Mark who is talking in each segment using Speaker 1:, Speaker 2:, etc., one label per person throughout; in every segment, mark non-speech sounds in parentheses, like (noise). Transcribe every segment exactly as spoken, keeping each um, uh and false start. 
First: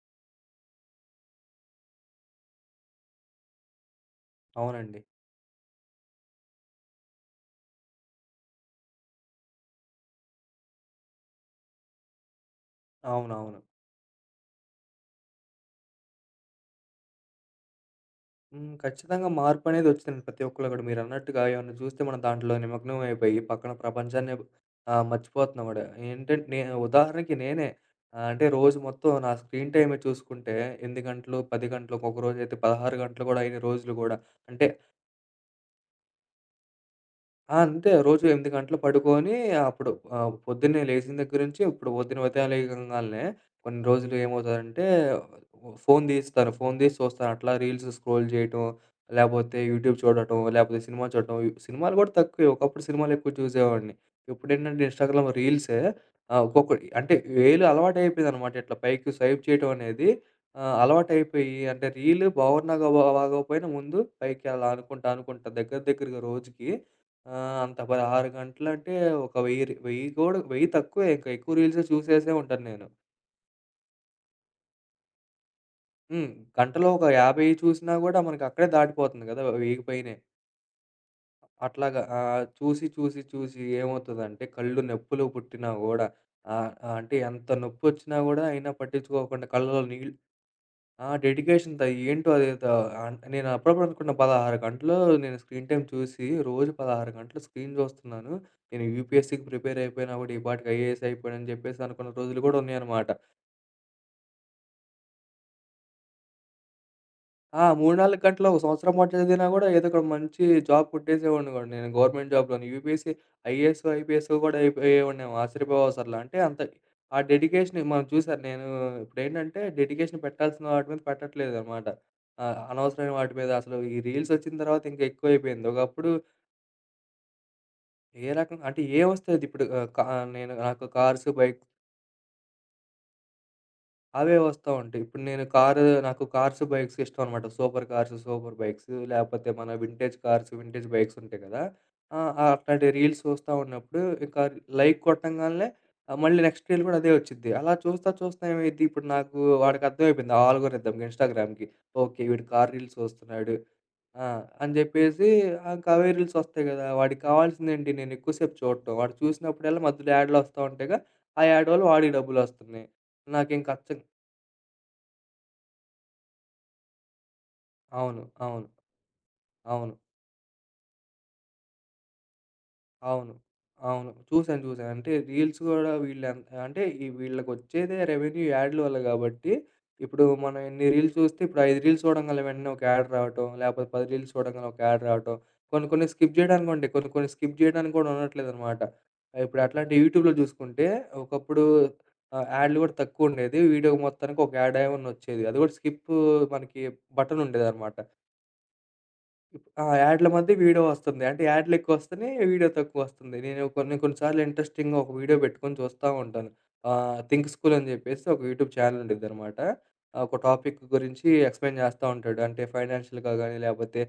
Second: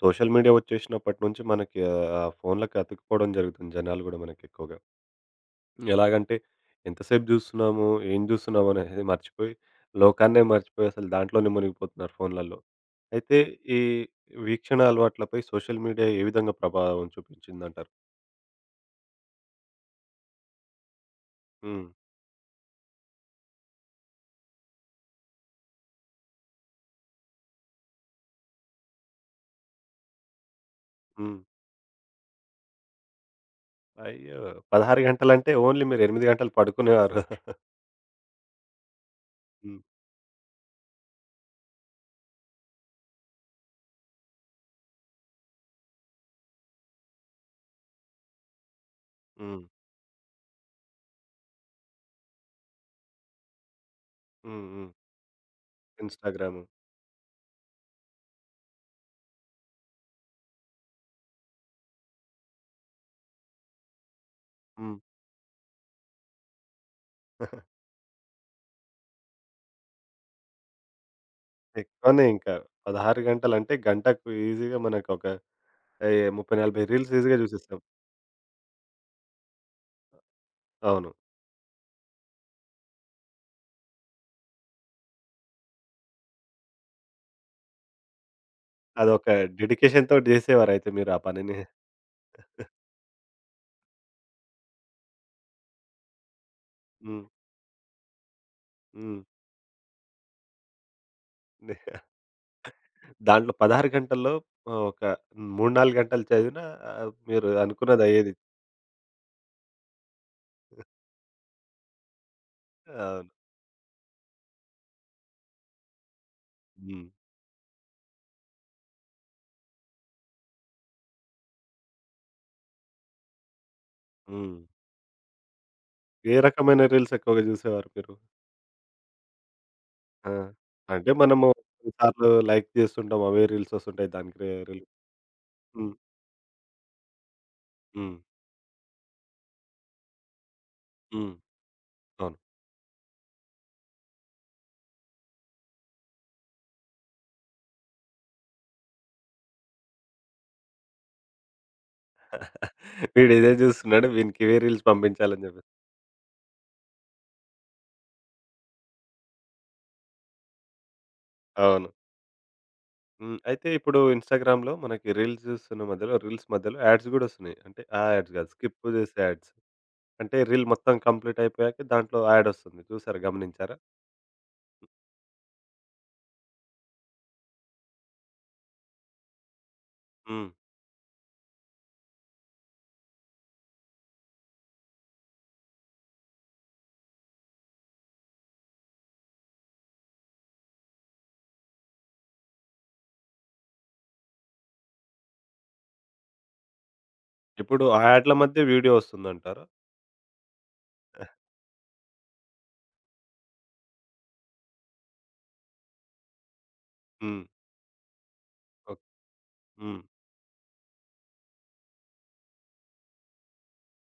Speaker 1: Social media వచ్చేసినప్పటి నుంచి మనకి ఆ ఫోన్లకి అతుక్కుపోవడం జరుగుతుంది, జనాలు కూడా మనకి ఎక్కువగా.
Speaker 2: అవునండి.
Speaker 1: ఎలాగంటే ఎంతసేపు చూస్తున్నాము, ఏం చూస్తున్నాము అనేది మర్చిపోయి, లోకాన్నే మర్చిపోయి అసలు దాంట్లోనే మునిగిపోతున్నారు ఫోన్లల్లో. అయితే
Speaker 2: అవునవును.
Speaker 1: ఈ వీక్షణ అలవాట్లపై సోషల్ మీడియా ఏ విధంగా ప్రభావం చూపించిందంటారు?
Speaker 2: హ్మ్. ఖచ్చితంగా మార్పనేది వచ్చిందండి ప్రతి ఒక్కళ్ళు కూడా. మీరన్నట్టుగా ఏమన్నా
Speaker 1: హ్మ్.
Speaker 2: చూస్తే మనం దాంట్లో నిమగ్నం అయిపోయి పక్కన ప్రపంచాన్నే ఆహ్, మర్చిపోతున్నాం కూడా. ఏంటంటే నేను ఉదాహరణకి నేనే ఆహ్, అంటే రోజు మొత్తం నా స్క్రీన్ టైమే చూసుకుంటే ఎనిమిది గంటలు,
Speaker 1: హ్మ్.
Speaker 2: పది గంటలు ఒక్కొక్క రోజైతే పదహారు గంటలు కూడా అయిన రోజులు కూడా.
Speaker 1: అయ్యో!
Speaker 2: అంటే
Speaker 1: పదహారు గంటలంటే ఓన్లీ మీరు ఎనిమిది గంటలు పడుకునేవారు.
Speaker 2: ఆ, అంతే రోజు ఎనిమిది గంటలు పడుకొని
Speaker 1: హ్మ్.
Speaker 2: అప్పుడు ఆహ్, పొద్దున్నే లేచిన దగ్గర నుంచి ఇప్పుడు పొద్దున ఉదయం లేగంగాల్నే కొన్ని రోజులు ఏమవుతదంటే ఫోను తీస్తారు. ఫోను తీసి చూస్తారు. అట్లా రీల్స్ స్క్రోల్ చేయటం, లేపోతే
Speaker 1: హ్మ్.
Speaker 2: యూట్యూబ్ చూడటం, లేపోతే సినిమా చూడటం. సినిమాలు కూడా తక్కువే. ఒకప్పుడు సినిమాలు ఎక్కువ చూసేవాడిని.
Speaker 1: హ్మ్.
Speaker 2: ఇప్పుడేంటంటే
Speaker 1: హ్మ్.
Speaker 2: ఇన్‌స్టాగ్రామ్ రీల్సే. ఆహ్,
Speaker 1: ఇన్‌స్టాగ్రాము.
Speaker 2: ఒక్కొక్క అంటే వేలు అలవాటయిపోయిందనమాట. ఇట్లా పైకి స్వైప్ చేయటం అనేది ఆహ్, అలవాటయిపోయి అంటే రీల్ బాగున్నా, గా బాగోకపోయినా ముందు పైకి అలా
Speaker 1: హ్మ్.
Speaker 2: అనుకుంటా, అనుకుంటా దగ్గర దగ్గరగా రోజుకి ఆ, అంత
Speaker 1: (laughs)
Speaker 2: పదహారు గంటలంటే ఒక వెయ్యి రి వెయ్యి కూడా వెయ్యి తక్కువే. ఇంక ఎక్కువ రీల్సే
Speaker 1: ఎక్కువనే
Speaker 2: చూసేసే
Speaker 1: ఇంకా.
Speaker 2: ఉంటాను నేను.
Speaker 1: పదహారు గంటలంటే గంటకు ఈజీగా మనకొక అయ్యే
Speaker 2: హ్మ్.
Speaker 1: ముప్ఫై, నలభై
Speaker 2: గంటలో ఒక
Speaker 1: రీల్స్ ఈజీగా
Speaker 2: యాభై
Speaker 1: చూసేస్తాం.
Speaker 2: చూసినా గూడా మనకి అక్కడే దాటిపోతుంది గదా! వెయ్యికి పైనే.
Speaker 1: అవును.
Speaker 2: అట్లాగా ఆహ్, చూసి, చూసి, చూసి ఏమవుతదంటే కళ్ళు నొప్పులు పుట్టినా గూడా, ఆహ్, అంటే ఎంత నొప్పొచ్చినా గూడా అయినా
Speaker 1: అదొక
Speaker 2: పట్టించుకోకుండా కళ్ళలో నీళ్ళు.
Speaker 1: డెడికేషన్‌తోటి చేసేవారయితే
Speaker 2: ఆ,
Speaker 1: మీరు ఆ పనిని.
Speaker 2: డెడికేషన్ త ఏంటో అదేదో అన్ నేను అప్పుడప్పుడు అనుకున్న పదహారు గంటలు. నేను స్క్రీన్ టైమ్ చూసి రోజు పదహారు
Speaker 1: హ్మ్.
Speaker 2: గంటలు స్క్రీన్ చూస్తున్నాను. నేను
Speaker 1: హ్మ్.
Speaker 2: యూపీఎస్సీకి ప్రిపేర్ అయిపోయినా కూడా ఈ పాటికి ఐఏఎస్ అయిపోయానని చెప్పేసి అనుకున్న రోజులు కూడా ఉన్నాయన్నమాట.
Speaker 1: దాంట్లో పదహారు గంటల్లో ఆహ్, ఒక మూడు, నాలుగు గంటలు చదివినా ఆహ్, మీరు
Speaker 2: ఆ, మూడు, నాలుగు
Speaker 1: అనుకున్నదయ్యేది.
Speaker 2: గంటలు ఒక సంవత్సరం పాటు చదివినా గూడా ఏదో ఒక మంచి జాబ్ కొట్టేసేవాడిని గూడా. నేను గవర్నమెంట్ జాబ్‌లోని యూపీఎస్‌సీ,
Speaker 1: అవును.
Speaker 2: ఐఏఎస్, ఐపీఎస్ గూడా అయిపోయేవాడినేమో. ఆశ్చర్యపోవసరలా. అంటే అంత
Speaker 1: హ్మ్.
Speaker 2: ఆ డెడికేషన్ మనం చూసారు. నేను ఇప్పుడేంటంటే డెడికేషన్ పెట్టాల్సిన వాటి మీద పెట్టట్లేదనమాట. ఆహ్, అనవసరమైన వాటి మీద అసలు ఈ రీల్స్ వచ్చిన
Speaker 1: హ్మ్.
Speaker 2: తర్వాత ఇంకా ఎక్కువైపోయింది. ఒకప్పుడు
Speaker 1: ఏ రకమైన రీల్స్ ఎక్కువగా చూసేవారు మీరు?
Speaker 2: ఏ రకంగా అంటే ఏమొస్తే అది. ఇప్పుడు ఆహ్, క
Speaker 1: ఆ!
Speaker 2: నేను నాకు
Speaker 1: అంటే
Speaker 2: కార్స్,
Speaker 1: మనము
Speaker 2: బైక్స్,
Speaker 1: కొన్ని సార్లు లైక్ చేస్తుంటాం. అవే రీల్స్ వస్తుంటాయి.
Speaker 2: అవే
Speaker 1: దానికి రి
Speaker 2: వస్తా
Speaker 1: రీల్
Speaker 2: ఉంటాయి. ఇప్పుడు నేను కారు
Speaker 1: హ్మ్.
Speaker 2: నాకు కార్స్, బైక్స్ ఇష్టం అనమాట. సూపర్ కార్స్,
Speaker 1: హ్మ్.
Speaker 2: సూపర్ బైక్స్, లేపోతే మన వింటేజ్ కార్స్, వింటేజ్ బైక్స్
Speaker 1: హ్మ్.
Speaker 2: ఉంటాయి కదా! ఆ,
Speaker 1: అవును.
Speaker 2: ఆ అట్లాంటి రీల్స్ చూస్తా ఉన్నప్పుడు ఇంకా లైక్ కొట్టంగాల్నే ఆహ్, మళ్ళీ నెక్స్ట్ రీల్ కూడా అదే వచ్చిద్ది. అలా చూస్తా చూస్తా ఏమైద్ది ఇప్పుడు నాకు. వాడికి అర్థమైపోయింది. ఆ ఆల్గోరిథంకి, ఇన్‌స్టాగ్రామ్‌కి. ఓకే, వీడు కార్
Speaker 1: (laughs)
Speaker 2: రీల్స్
Speaker 1: వీడిదే
Speaker 2: చూస్తున్నాడు.
Speaker 1: చూస్తున్నాడు.
Speaker 2: ఆ,
Speaker 1: వీనికి ఇవే
Speaker 2: అని
Speaker 1: రీల్స్
Speaker 2: చెప్పేసి
Speaker 1: పంపించాలని చెప్పేసి.
Speaker 2: ఇంకా అవే రీల్స్ వస్తాయి కదా! వాడికి కావాల్సిందేంటి? నేను ఎక్కువ సేపు చూడటం. వాడు చూసినప్పుడల్లా మధ్యలో యాడ్‌లు వస్తా ఉంటాయిగా. ఆ యాడ్ వల్ల
Speaker 1: అవును.
Speaker 2: వాడికి డబ్బులొస్తున్నాయి.
Speaker 1: హ్మ్. అయితే
Speaker 2: నాకింక
Speaker 1: ఇప్పుడు
Speaker 2: అచ్చం
Speaker 1: ఇన్‌స్టాగ్రామ్‌లో మనకి రీల్స్‌స్తున్న మధ్యలో రీల్స్ మధ్యలో యాడ్స్ గూడా వస్తున్నాయి. అంటే ఆ
Speaker 2: అవును.
Speaker 1: యాడ్స్ గాదు,
Speaker 2: అవును.
Speaker 1: స్కిప్ చేసే యాడ్స్.
Speaker 2: అవును.
Speaker 1: అంటే రీల్ మొత్తం కంప్లీట్ అయిపోయాక దాంట్లో యాడ్ వస్తుంది. చూసారా?
Speaker 2: అవును.
Speaker 1: గమనించారా?
Speaker 2: అవును, చూసాను. చూసాను. అంటే రీల్స్ గూడా వీళ్ళెన్ అంటే ఈ వీళ్ళకొచ్చేదే రెవెన్యూ యాడ్‌ల వల్ల గాబట్టి, ఇప్పుడు
Speaker 1: హ్మ్.
Speaker 2: మనం ఎన్ని రీల్స్ చూస్తే ఇప్పుడు ఐదు రీల్స్ చూడంగాల్నే వెంటనే ఒక యాడ్ రావటం, లేపోతే పది రీల్స్ చూడంగాల్నే ఒక యాడ్ రావటం. కొన్ని కొన్ని స్కిప్ జేయడానికుంటాయి. కొన్ని కొన్ని స్కిప్ జేయడానికి గూడా ఉండట్లేదనమాట. ఇప్పుడు అట్లాంటి యూట్యూబ్‌లో జూసుకుంటే ఒకప్పుడు ఆహ్, యాడ్‌లు గూడా తక్కువుండేది. వీడియో మొత్తానికి ఒక యాడ్ ఏమన్నా ఒచ్చేది. అది గూడా స్కిప్పు మనకి
Speaker 1: ఇప్పుడు
Speaker 2: బటనుండేదనమాట.
Speaker 1: ఆ యాడ్ల మధ్య వీడియో వస్తుందంటారా?
Speaker 2: ఆ, యాడ్ల మధ్య వీడియో వస్తుంది. అంటే యాడ్‌లెక్కువొస్తున్నాయి, వీడియో తక్కువొస్తుంది. నేను కొన్ని కొన్ని సార్లు ఇంట్రెస్టింగ్‌గా ఒక వీడియో పెట్టుకొని చూస్తా ఉంటాను. ఆహ్,
Speaker 1: హ్మ్.
Speaker 2: థింక్ స్కూల్ అని జెప్పేసి ఒక యూట్యూబ్ ఛానెల్
Speaker 1: ఓకే.
Speaker 2: ఉండిద్దనమాట.
Speaker 1: హ్మ్.
Speaker 2: ఒక టాపిక్ గురించి ఎక్స్‌ప్లెయిన్ జేస్తా ఉంటాడు. అంటే ఫైనాన్షియల్‌గా గానీ, లేపోతే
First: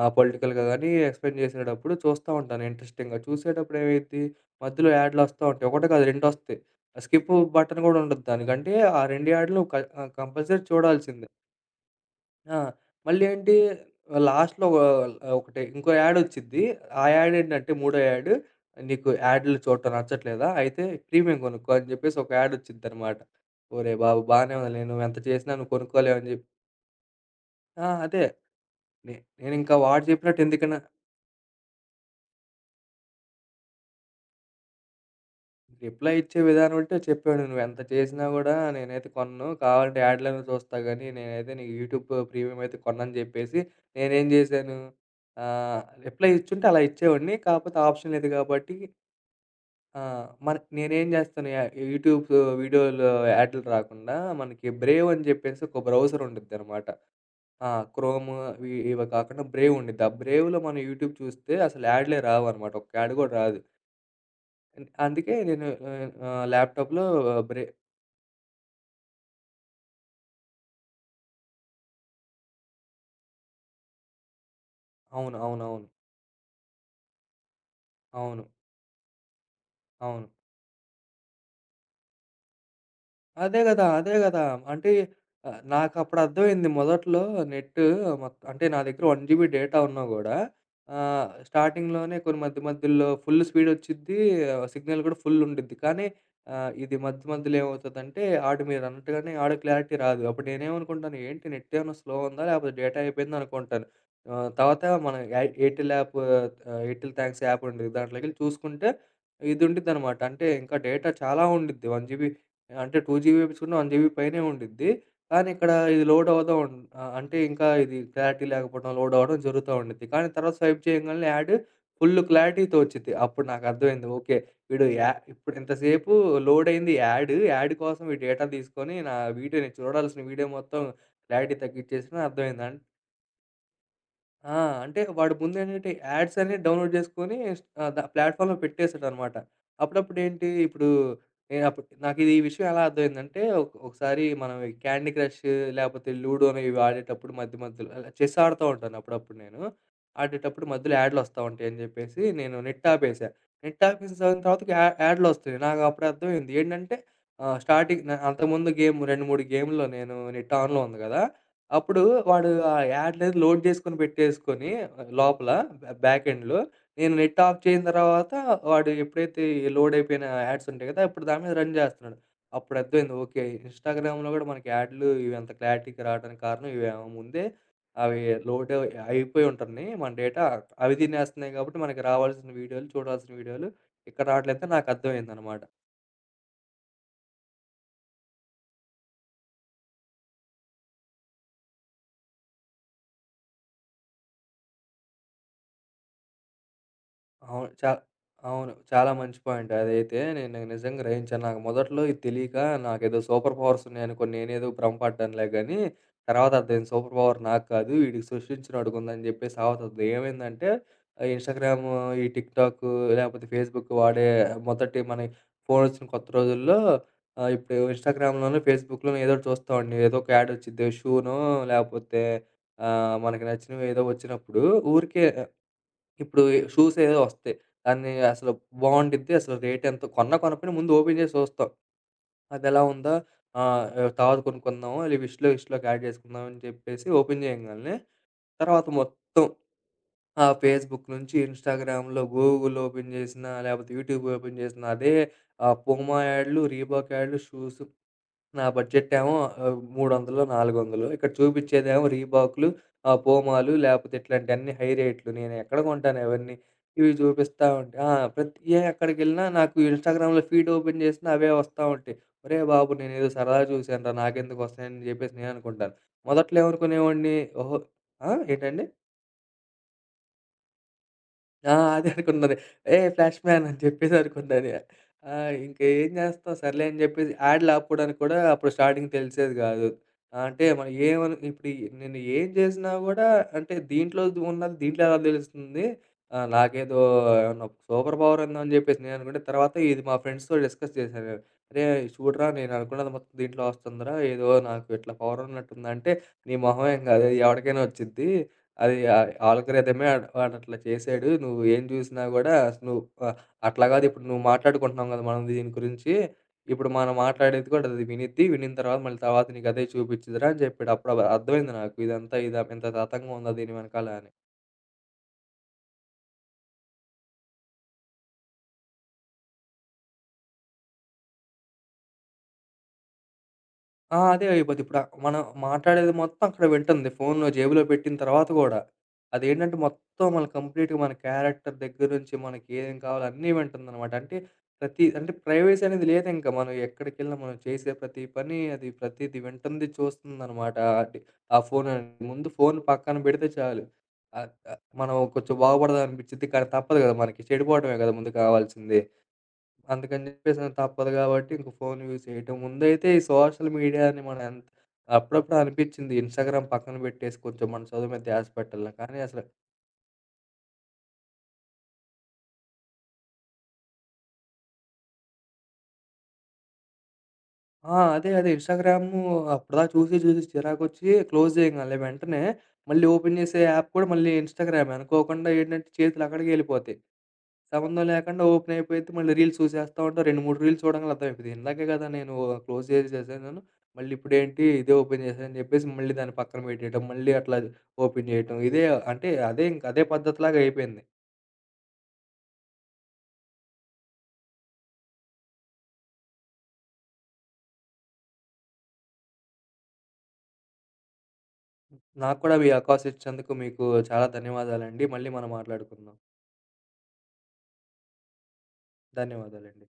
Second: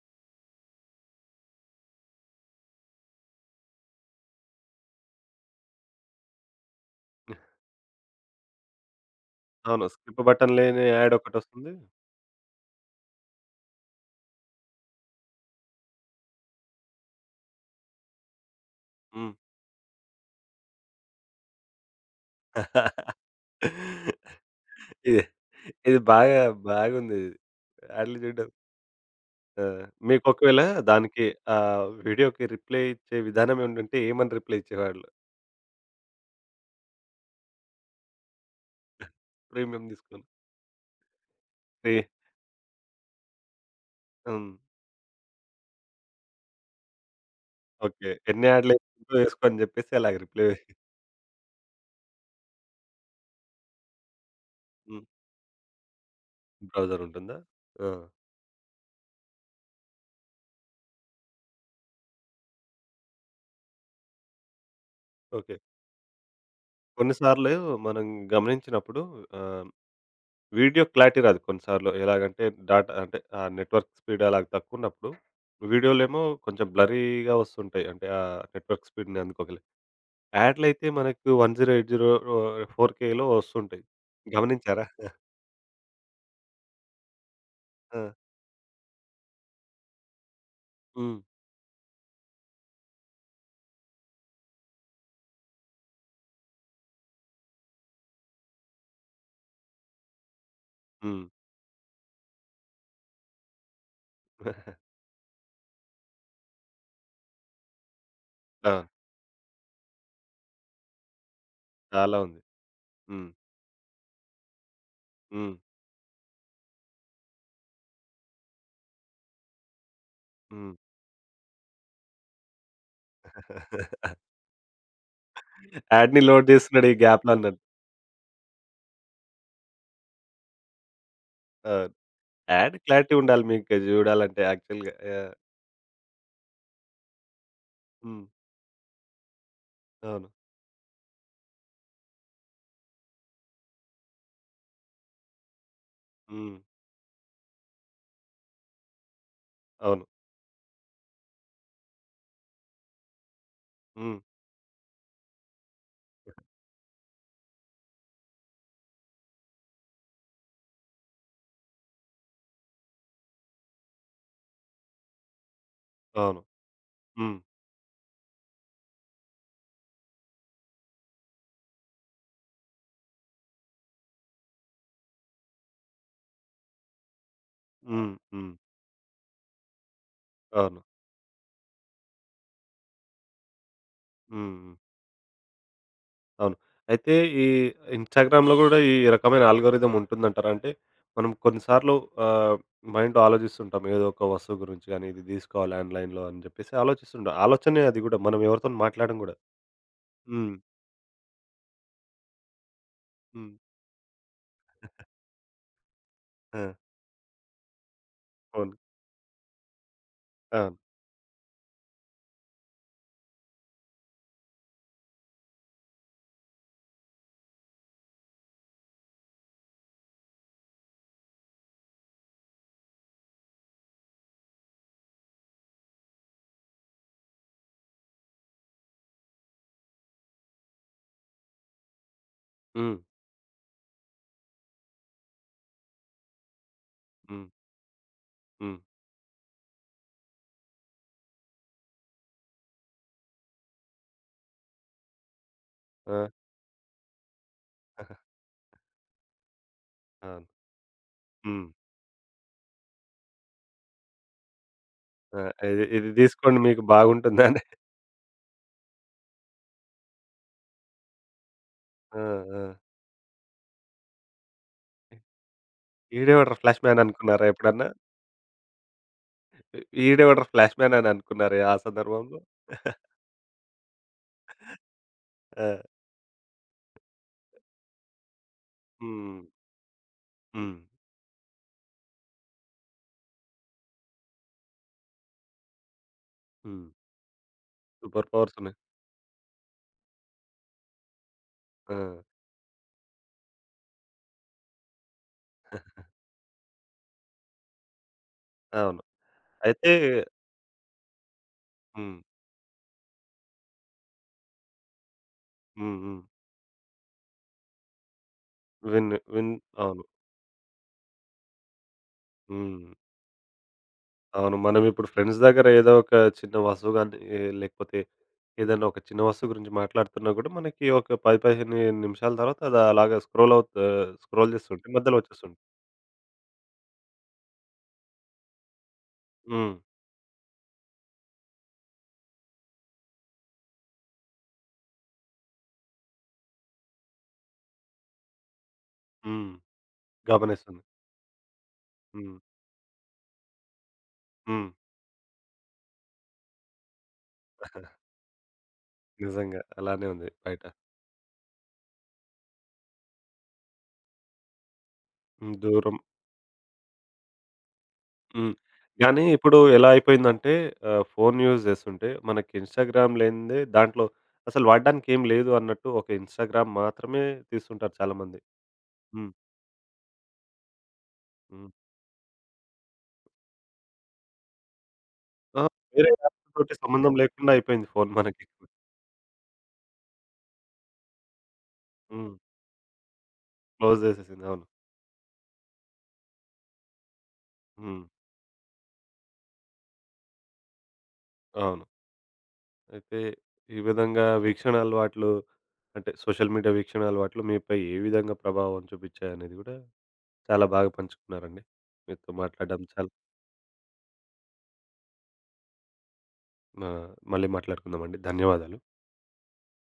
Speaker 2: ఆహ్, పొలిటికల్‌గా గానీ ఎక్స్‌ప్లెయిన్ జేసేటప్పుడు చూస్తా ఉంటాను ఇంట్రెస్టింగ్‌గా. చూసేటప్పుడు ఏమైద్ది, మధ్యలో యాడ్‌లొస్తా ఉంటాయి. ఒకటే కాదు, రెండొస్తాయి. స్కిప్ బటన్ గూడా ఉండదు దానికి. అంటే ఆ రెండు యాడ్‌లు క
Speaker 1: అవును.
Speaker 2: ఆహ్,
Speaker 1: స్కిప్ బటన్
Speaker 2: కంపల్సరీ
Speaker 1: లేని యాడ్
Speaker 2: చూడాల్సిందే.
Speaker 1: ఒకటొస్తుంది.
Speaker 2: ఆ, మళ్ళీ ఏంటి లాస్ట్‌లో ఒ ఒకటి ఇంకో యాడ్ వచ్చిద్ది. ఆ యాడ్ ఏంటంటే మూడో యాడ్, "నీకు
Speaker 1: హ్మ్.
Speaker 2: యాడ్‌లు చూడటం నచ్చట్లేదా? అయితే ప్రీమియం కొనుక్కో" అని చెప్పేసి ఒక యాడ్ వచ్చిద్దనమాట. ఒరేయ్ బాబు!
Speaker 1: (laughs)
Speaker 2: బానే ఉందిలే, నువ్వు ఎంత
Speaker 1: ఇది
Speaker 2: చేసినా నువ్వు
Speaker 1: ఇది
Speaker 2: కొనుక్కోలేవని
Speaker 1: బాగా
Speaker 2: చెప్పి.
Speaker 1: బాగుంది ఇది.
Speaker 2: ఆ,
Speaker 1: యాడ్లు
Speaker 2: అదే.
Speaker 1: చూడడం.
Speaker 2: నే
Speaker 1: ఆ!
Speaker 2: నేనింకా వాడు చెప్పినట్టు
Speaker 1: మీకొకవేళ
Speaker 2: ఎందుకన్నా
Speaker 1: దానికి ఆహ్, వీడియోకి రిప్లై ఇచ్చే విధానం ఏముండుంటే ఏమని రిప్లై ఇచ్చేవాళ్ళు?
Speaker 2: రిప్లై ఇచ్చే విధానం అంటే చెప్పాడు. "నువ్వెంత చేసినా గూడా నేనైతే కొనను.
Speaker 1: ప్రీమియం
Speaker 2: కావాలంటే
Speaker 1: తీసుకొని.
Speaker 2: యాడ్‌లైనా చూస్తా గానీ, నేనైతే నీకు
Speaker 1: ఫ్రీ.
Speaker 2: యూట్యూబ్ ప్రీమియం అయితే కొననని" జెప్పేసి నేనేం
Speaker 1: హ్మ్.
Speaker 2: జేశాను, ఆహ్, రిప్లై ఇచ్చుంటే అలా ఇచ్చేవాడిని. కాపోతే
Speaker 1: ఓకే.
Speaker 2: ఆప్షన్ లేదు
Speaker 1: ఎన్ని
Speaker 2: గాబట్టి
Speaker 1: యాడ్‌లేసుకుంటూ వేసుకో అని చెప్పేసి అలాగ
Speaker 2: ఆహ్,
Speaker 1: రిప్లై.
Speaker 2: మన నేనేం జేస్తాను, యా యూట్యూబ్ వీడియోలు యాడ్‌లు రాకుండా మనకి
Speaker 1: హ్మ్.
Speaker 2: బ్రేవ్ అని జెప్పేసి ఒక బ్రౌజర్ ఉండిద్దనమాట.
Speaker 1: బ్రౌజర్ ఉంటుందా?
Speaker 2: ఆ,
Speaker 1: ఆ!
Speaker 2: క్రోమ్ ఇవి ఇవి కాకుండా బ్రేవ్ ఉండిద్ది. ఆ బ్రేవ్‌లో మనం యూట్యూబ్ చూస్తే అసలు యాడ్‌లే రావనమాట. ఒక్క యాడ్ గూడా రాదు. అన్ అందుకే
Speaker 1: ఓకే.
Speaker 2: నేను ఆహ్, ఆహ్, ల్యాప్‌టాప్‌లో
Speaker 1: కొన్నిసార్లు
Speaker 2: బ్రే
Speaker 1: మనం గమనించినప్పుడు ఆహ్, వీడియో క్లారిటీ రాదు కొన్నిసార్లు. ఎలాగంటే డాటా అంటే ఆ నెట్వర్క్ స్పీడ్ అలాగ తక్కువున్నప్పుడు
Speaker 2: అవును. అవునవును.
Speaker 1: వీడియోలేమో కొంచెం బ్లర్రీగా వస్తుంటాయి. అంటే ఆ
Speaker 2: అవును. అవును.
Speaker 1: నెట్వర్క్ స్పీడ్‌ని అందుకోగలే.
Speaker 2: అవును.
Speaker 1: యాడ్‌లయితే మనకు one zero eight zero ah, four కేలో
Speaker 2: అదే
Speaker 1: వస్తుంటాయి.
Speaker 2: గదా! అదే గదా!
Speaker 1: గమనించారా?
Speaker 2: అంటే ఆహ్, నాకప్పుడు అర్థమైంది మొదట్లో నెట్
Speaker 1: ఆ!
Speaker 2: మొత్ అంటే నా దగ్గర ఒక జీబీ డేటా ఉన్నా గూడా
Speaker 1: హ్మ్.
Speaker 2: ఆహ్, స్టార్టింగ్‌లోనే కొన్ని మధ్య మధ్యలో ఫుల్ స్పీడ్ వచ్చిద్ది. సిగ్నల్ గూడా ఫుల్ ఉండిద్ది. కానీ ఆహ్, ఇది మధ్య మధ్యలో ఏమవుతదంటే ఆడు మీరన్నట్టుగానే ఆడియో క్లారిటీ రాదు. అప్పుడు నేనేమనుకుంటాను?
Speaker 1: హ్మ్.
Speaker 2: ఏంటి, నెట్ ఏమైనా స్లో ఉందా? లేకపోతే డేటా అయిపోయిందా అనుకుంటాను. ఆహ్, తర్వాత
Speaker 1: (laughs)
Speaker 2: మన ఎ ఎయిర్‌టెల్ యాప్, ఆహ్, ఎయిర్‌టెల్ థాంక్స్ యాప్ ఉండిద్ది. దాంట్లోకెళ్ళి
Speaker 1: ఆ!
Speaker 2: చూసుకుంటే ఇది ఉండిద్దనమాట. అంటే ఇంకా డేటా చాలా ఉండిద్ది. ఒక
Speaker 1: చాలా
Speaker 2: జీబీ
Speaker 1: ఉంది.
Speaker 2: అంటే రెండు
Speaker 1: హ్మ్.
Speaker 2: జీబీ వేపించుకున్న ఒక జీబీ పైనే ఉండిద్ది. కానీ
Speaker 1: హ్మ్.
Speaker 2: ఇక్కడ ఇది లోడ్ అవ్వడం, ఆహ్, అంటే ఇంకా ఇది క్లారిటీ లేకపోవడం, లోడ్ అవ్వడం జరుగుతా ఉండిద్ది. కానీ తర్వాత
Speaker 1: హ్మ్.
Speaker 2: స్వైప్ చేయంగానే యాడ్ ఫుల్ క్లారిటీతో వచ్చిద్ది. అప్పుడు నాకర్థమైంది. ఓకే, వీడు యా ఇప్పుడు ఇంతసేపు
Speaker 1: యాడ్‌ని లోడ్
Speaker 2: లోడ్
Speaker 1: జేస్తున్నాడు
Speaker 2: అయింది
Speaker 1: ఈ గ్యాప్‌లో
Speaker 2: యాడ్.
Speaker 1: అన్నాను.
Speaker 2: యాడ్ కోసం ఈ డేటా తీసుకొని నా వీడియోని, చూడాల్సిన వీడియో మొత్తం క్లారిటీ
Speaker 1: అవును.
Speaker 2: తగ్గిచ్చేసిన అర్థమైంది.
Speaker 1: యాడ్ క్లారిటీ ఉండాలి మీకు జూడాలంటే
Speaker 2: ఆ,
Speaker 1: యాక్చువల్‌గా.
Speaker 2: అంటే
Speaker 1: యాహ్!
Speaker 2: వాడు ముందేంటంటే యాడ్స్ అన్ని డౌన్‌లోడ్ చేసుకొని ఆహ్, ద
Speaker 1: హ్మ్.
Speaker 2: ప్లాట్‌ఫామ్‌లో పెట్టేసాడనమాట.
Speaker 1: అవును.
Speaker 2: అప్పుడప్పుడేంటి ఇప్పుడు నేను అప్పుడు నాకిది ఈ విషయం ఎలా అర్థమైందంటే ఒక ఒకసారి మనం ఈ క్యాండీ క్రష్, లేపోతే
Speaker 1: హ్మ్.
Speaker 2: లూడోనో ఇవి ఆడేటప్పుడు మధ్య మధ్యలో అలా చెస్ ఆడుతా ఉంటాను అప్పుడప్పుడు నేను.
Speaker 1: అవును.
Speaker 2: ఆడేటప్పుడు మధ్యలో యాడ్‌లొస్తా ఉంటాయని చెప్పేసి నేను నెట్ ఆపేసా. నెట్ ఆపేసిన
Speaker 1: హ్మ్.
Speaker 2: సగం తర్వాతకి యా యాడ్‌లొస్తున్నాయి. నాకప్పుడు అర్థమైంది ఏంటంటే, ఆహ్, స్టార్టింగ్ న అంతకుముందు గేమ్, రెండు, మూడు గేమ్‌లో నేను నెట్ ఆన్‌లో ఉంది గదా! అప్పుడు వాడు ఆ యాడ్‌లది లోడ్ జేసుకొని పెట్టేసుకొని లోపల బ్యా బ్యాక్
Speaker 1: అవును.
Speaker 2: ఎండ్‌లో. నేను
Speaker 1: హ్మ్.
Speaker 2: నెట్ ఆఫ్ చేసిన తర్వాత వాడు ఎప్పుడైతే ఈ లోడ్ అయిపోయిన యాడ్స్ ఉంటాయి గదా! అప్పుడు దాని మీద రన్ జేస్తున్నాడు. అప్పుడు అర్థమైంది. ఓకే, ఇన్‌స్టాగ్రామ్‌లో గూడా మనకి యాడ్లు ఇవి అంత క్లారిటీగా రావడానికి కారణం ఇవేమో ముందే
Speaker 1: హ్మ్.
Speaker 2: అవి
Speaker 1: హ్మ్.
Speaker 2: లోడ్ అయిపోయి ఉంటున్నాయి. మన డేటా
Speaker 1: అవును.
Speaker 2: అవి తినేస్తున్నాయి గాబట్టి మనకి రావాల్సిన వీడియోలు, చూడాల్సిన వీడియోలు ఇక్కడ
Speaker 1: హ్మ్.
Speaker 2: రావట్లేదని
Speaker 1: హ్మ్.
Speaker 2: నాకు అర్థమైందనమాట.
Speaker 1: అవును. అయితే ఈ ఇన్‌స్టాగ్రామ్‌లో గూడా ఈ రకమైన ఆల్గోరిథం ఉంటుందంటారా? అంటే మనం కొన్ని సార్లు ఆహ్, మైండ్‌లో ఆలోచిస్తుంటాం. ఏదో ఒక వస్తువు గురించి గానీ, ఇది దీసుకోవాలి ఆన్‌లైన్‌లో అని జెప్పేసి ఆలోచిస్తుంటాం.
Speaker 2: అవును.
Speaker 1: ఆలోచనే
Speaker 2: చా
Speaker 1: అది గూడా, మనం
Speaker 2: అవును,
Speaker 1: ఎవరితోని
Speaker 2: చాలా
Speaker 1: మాట్లాడడం గూడా.
Speaker 2: మంచి పాయింట్ అదైతే
Speaker 1: హ్మ్.
Speaker 2: నేను నిజంగా గ్రహించాను. నాకు మొదట్లో ఇది తెలియక నాకేదో
Speaker 1: హ్మ్.
Speaker 2: సూపర్ పవర్స్ ఉన్నాయనుకోని నేనేదో భ్రమపడ్డానులే గాని, తర్వాత
Speaker 1: ఆ!
Speaker 2: అర్థమైంది సూపర్ పవర్ నాకు కాదు వీడికి
Speaker 1: అవును.
Speaker 2: సృష్టించినోడికి ఉందని చెప్పేసి అవతది. ఏమైందంటే
Speaker 1: అవును.
Speaker 2: ఆహ్, ఇన్‌స్టాగ్రాము, ఈ టిక్ టాకు, లేకపోతే ఫేస్‌బుక్ వాడే మొదటి మన ఫోన్ వచ్చిన కొత్త రోజుల్లో, ఆహ్, ఇప్పుడు ఇన్‌స్టాగ్రామ్‌లోను, ఫేస్‌బుక్‌లోను ఏదో ఒకటి చూస్తామండి. ఏదో ఒక యాడ్ వచ్చిద్ది షూనో, లేకపోతే ఆహ్, మనకి నచ్చినవి ఏదో వచ్చినప్పుడు ఊరికే ఇప్పుడు షూస్ ఏదో వస్తాయి. దాన్ని అసలు బావుండిద్ది. అసలు రేట్ ఎంతో కొన్నా కొనకపోయినా ముందు ఓపెన్ చేసి చూస్తాం. అదెలా
Speaker 1: హ్మ్.
Speaker 2: ఉందా? ఆహ్, ఆహ్, తర్వాత కొనుక్కుందాము. లే విష్‌లో గిష్‌లోకి యాడ్ చేసుకుందాం అని చెప్పేసి ఓపెన్
Speaker 1: హ్మ్.
Speaker 2: చేయంగాల్నే
Speaker 1: హ్మ్.
Speaker 2: తర్వాత మొత్తం ఆ ఫేస్‌బుక్ నుంచి, ఇన్‌స్టాగ్రామ్‌లో, గూగుల్ ఓపెన్ చేసినా, లేపోతే యూట్యూబ్ ఓపెన్ చేసినా అదే ఆహ్, పూమా
Speaker 1: ఆ!
Speaker 2: యాడ్లు, రీబాక్ యాడ్లు, షూస్.
Speaker 1: (laughs)
Speaker 2: నా బడ్జెట్ ఏమో ఆహ్, మూడు వందలు,
Speaker 1: అవును.
Speaker 2: నాలుగు వందలు, ఇక్కడ
Speaker 1: హ్మ్.
Speaker 2: చూపిచ్చేదేమో రీబాక్‌లు, ఆహ్, పూమాలు, లేపోతే ఇట్లాంటియన్నీ హై రేట్లు.
Speaker 1: ఆ!
Speaker 2: నేనెక్కడ
Speaker 1: ఇది ఇది
Speaker 2: కొంటాను అవన్నీ?
Speaker 1: తీసుకోండి మీకు
Speaker 2: ఇవి
Speaker 1: బాగుంటుంది అని.
Speaker 2: చూపిస్తా ఉంటే ఆ, ప్రతి ఏ ఎక్కడికెళ్ళినా నాకు ఇన్‌స్టాగ్రామ్‌లో ఫీడ్ ఓపెన్ చేసినా అవే వస్తా ఉంటాయి.
Speaker 1: ఆ! ఆ!
Speaker 2: ఒరేయ్ బాబు! నేనేదో సరదాగా చూశానురా నాకెందుకొస్తాయని చెప్పేసి నేననుకుంటాను.
Speaker 1: ఈడెవడురా
Speaker 2: మొదట్లో
Speaker 1: ఫ్లాష్ మ్యాన్
Speaker 2: ఏమనుకునేవాడిని?
Speaker 1: అనుకున్నారా
Speaker 2: ఓహో!
Speaker 1: ఎప్పుడన్నా?
Speaker 2: ఆ! ఏంటండి?
Speaker 1: ఈడెవడురా ఫ్లాష్ మ్యాన్ అని అనుకున్నారా
Speaker 2: ఆ,
Speaker 1: ఆ
Speaker 2: అదే
Speaker 1: సందర్భంలో?
Speaker 2: అనుకున్నది.
Speaker 1: (laughs)
Speaker 2: "ఏయ్! ఫ్లాష్ మ్యాన్" అని చెప్పేసి అనుకున్నాను. ఆహ్,
Speaker 1: ఆ!
Speaker 2: ఇంక ఏం చేస్తాం సర్లే అని చెప్పేసి యాడ్‌లు ఆపుకోవడానికి కూడా అప్పుడు స్టార్టింగ్
Speaker 1: హ్మ్.
Speaker 2: తెలిసేది కాదు. అంటే
Speaker 1: హ్మ్.
Speaker 2: మనం ఏమను ఇప్పుడు నేను ఏం చేసినా కూడా అంటే దీంట్లో ఉన్నది దీంట్లో ఎలా తెలుస్తుంది? ఆహ్,
Speaker 1: హ్మ్.
Speaker 2: నాకేదో ఏమన్నా సూపర్
Speaker 1: సూపర్
Speaker 2: పవర్
Speaker 1: పవర్స్
Speaker 2: ఉందని
Speaker 1: ఉన్నాయి.
Speaker 2: చెప్పేసి నేను అనుకుంటే తర్వాత ఇది మా ఫ్రెండ్స్‌తో డిస్కస్ చేశాను.
Speaker 1: ఆ!
Speaker 2: "అరేయ్! చూడరా, నేను అనుకున్నది మొత్తం దీంట్లో వస్తుందిరా. ఏదో నాకు ఇట్లా పవర్ ఉన్నట్టుంది" అంటే, "నీ మొహమేం కాదు, ఎవడికైనా వచ్చిద్ది. అది
Speaker 1: అవును.
Speaker 2: ఆహ్,
Speaker 1: అయితే
Speaker 2: ఆల్గోరిథమే, ఆడు వాడట్లా చేసాడు. నువ్వు ఏం
Speaker 1: హ్మ్.
Speaker 2: చూసినా గూడా నువ్వు ఆహ్, అట్లా కాదు. ఇప్పుడు నువ్వు మాట్లాడుకుంటున్నాం గదా! మనం దీని
Speaker 1: హ్మ్.
Speaker 2: గురించి.
Speaker 1: హ్మ్.
Speaker 2: ఇప్పుడు మనం మాట్లాడేది కూడా అది వినిద్ది. వినిన తర్వాత
Speaker 1: విన్
Speaker 2: మళ్ళీ తర్వాత
Speaker 1: విన్
Speaker 2: నీకు అదే
Speaker 1: అవును.
Speaker 2: చూపిచ్చిద్దిరా" అని చెప్పాడు. అప్పుడు అర్థమైంది నాకు. ఇదంతా ఇదా, ఇంత
Speaker 1: హ్మ్.
Speaker 2: తతంగం ఉందా దీని వెనకాల అని.
Speaker 1: అవును. మనం ఇప్పుడు ఫ్రెండ్స్ దగ్గర ఏదో ఒక చిన్న వస్తువు గాని, లేకపోతే ఏదైనా ఒక చిన్న వస్తువు గురించి మాట్లాడుతున్నా కూడా మనకి ఒక పది, పదిహేను నిమిషాల తర్వాత అది అలాగా స్క్రోల్ అవుత్
Speaker 2: ఆ, అదే
Speaker 1: స్క్రోల్
Speaker 2: అయిపోద్ది.
Speaker 1: చేస్తుంటే
Speaker 2: ఇప్పుడు
Speaker 1: మధ్యలో
Speaker 2: మనం
Speaker 1: వచ్చేస్తుంది.
Speaker 2: మాట్లాడేది మొత్తం అక్కడ వింటుంది. ఫోన్‌లో జేబులో పెట్టిన తర్వాత గూడా.
Speaker 1: హ్మ్.
Speaker 2: అదేంటంటే మొత్తం మన కంప్లీట్‌గా మన క్యారెక్టర్ దగ్గర నుంచి మనకేం కావాలో అన్నీ వింటుందనమాట. అంటే ప్రతి అంటే ప్రైవసీ అనేది లేదింక. మనం ఎక్కడికెళ్ళినా మనం చేసే ప్రతి పని, అది ప్రతీది
Speaker 1: హ్మ్.
Speaker 2: వింటుంది, చూస్తుందనమాట.
Speaker 1: గమనిస్తుంది.
Speaker 2: అది ఆ ఫోన్ అనేది.
Speaker 1: హ్మ్.
Speaker 2: ముందు ఫోన్ పక్కన పెడితే చాలు. ఆహ్,
Speaker 1: హ్మ్.
Speaker 2: ఆహ్, మనం కొంచెం బాగుపడదామనిపిచ్చిద్ది. కానీ తప్పదు గదా! మనకి చెడిపోవడమే గదా
Speaker 1: (laughs)
Speaker 2: ముందు కావాల్సింది.
Speaker 1: నిజంగా అలానే
Speaker 2: అందుకని
Speaker 1: ఉంది బయట.
Speaker 2: జెప్పేసి తప్పదు గాబట్టి ఇంక ఫోన్ యూజ్ చేయటం. ముందైతే ఈ సోషల్ మీడియాని మనం ఎంత. అప్పుడప్పుడు
Speaker 1: హ్మ్. దూరం.
Speaker 2: అనిపిచ్చింది ఇన్‌స్టాగ్రామ్ పక్కన బెట్టేసి కొంచెం మన చదువు మీద ధ్యాస
Speaker 1: హ్మ్.
Speaker 2: పెట్టాలని. కానీ
Speaker 1: కానీ
Speaker 2: అసల
Speaker 1: ఇప్పుడు ఎలా అయిపోయిందంటే ఆహ్, ఫోను యూజ్ చేస్తుంటే మనకి ఇన్‌స్టాగ్రామ్ లేనిదే దాంట్లో అసలు వాడడానికి ఏం లేదు అన్నట్టు, ఒక ఇన్‌స్టాగ్రామ్ మాత్రమే తీస్తుంటారు
Speaker 2: ఆ, అదే.
Speaker 1: చాలామంది.
Speaker 2: అదే ఇన్‌స్టాగ్రాము,
Speaker 1: హ్మ్.
Speaker 2: అప్పటిదాకా చూసి, చూసి చిరాకొచ్చి క్లోజ్
Speaker 1: హ్మ్.
Speaker 2: చేయంగాలనే వెంటనే మళ్ళీ ఓపెన్ చేసే యాప్ కూడా మళ్ళీ ఇన్‌స్టాగ్రామే. అనుకోకుండా
Speaker 1: ఆ!
Speaker 2: ఏంటంటే
Speaker 1: వేరే
Speaker 2: చేతులు అక్కడికే
Speaker 1: యాప్స్‌తోటి
Speaker 2: ఎళ్ళిపోతాయి.
Speaker 1: సంబంధం లేకుండా అయిపోయింది
Speaker 2: సంబంధం
Speaker 1: ఫోను
Speaker 2: లేకుండా
Speaker 1: మనకి.
Speaker 2: ఓపెన్ అయిపోయిద్ది. మళ్ళీ రీల్స్ చూసేస్తా ఉంటాం. రెండు, మూడు రీల్స్ చూడంగానే అర్థమైపోద్ది. ఇందాకే కదా నేను
Speaker 1: హ్మ్.
Speaker 2: క్లోజ్ చేసి చేశాను.
Speaker 1: క్లోజ్
Speaker 2: మళ్ళీ
Speaker 1: జేసేసింది.
Speaker 2: ఇప్పుడేంటి
Speaker 1: అవును.
Speaker 2: ఇదే ఓపెన్ చేశానని చెప్పేసి మళ్ళీ దాన్ని పక్కన పెట్టేయటం. మళ్ళీ అట్లా
Speaker 1: హ్మ్.
Speaker 2: ఓపెన్ చేయటం. ఇదే అంటే అదే ఇంక అదే పద్ధతిలాగా అయిపోయింది.
Speaker 1: అవును. అయితే ఈ విధంగా వీక్షణ అలవాట్లు, అంటే సోషల్ మీడియా వీక్షణ అలవాట్లు మీపై ఏ విధంగా ప్రభావం చూపించాయనేది గూడా చాలా బాగా పంచుకున్నారండి. మీతో
Speaker 2: నాకు కూడా మీ
Speaker 1: మాట్లాడడం
Speaker 2: అవకాశం
Speaker 1: చాలా.
Speaker 2: ఇచ్చినందుకు మీకు చాలా ధన్యవాదాలండి. మళ్ళీ మనం మాట్లాడుకుందాం.
Speaker 1: ఆ! మళ్ళీ మాట్లాడుకుందామండి. ధన్యవాదాలు.
Speaker 2: ధన్యవాదాలండి.